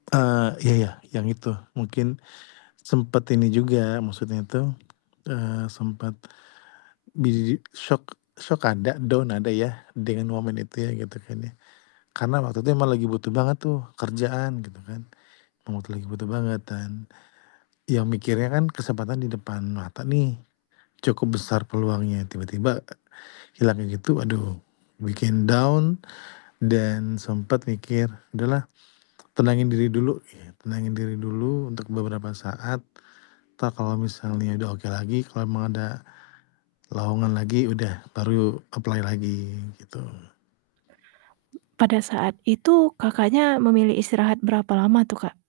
Eee, iya ya, yang itu mungkin sempet ini juga maksudnya itu, eee, sempet, bijiji syok syok ada, down ada ya, dengan momen itu ya gitu kan ya. Karena waktu itu emang lagi butuh banget tuh, kerjaan gitu kan. Emang waktu itu lagi butuh banget dan, ya mikirnya kan kesempatan di depan mata nih, cukup besar peluangnya, tiba-tiba, e hilangnya gitu aduh, bikin down dan sempet mikir, udahlah tenangin diri dulu git tenangin diri dulu untuk beberapa saat, entar kalau misalnya udah oke lagi, kalau emang ada lowongan lagi udah, baru apply lagi, gitu. Pada saat itu, Kakaknya memilih istirahat berapa lama tuh, Kak?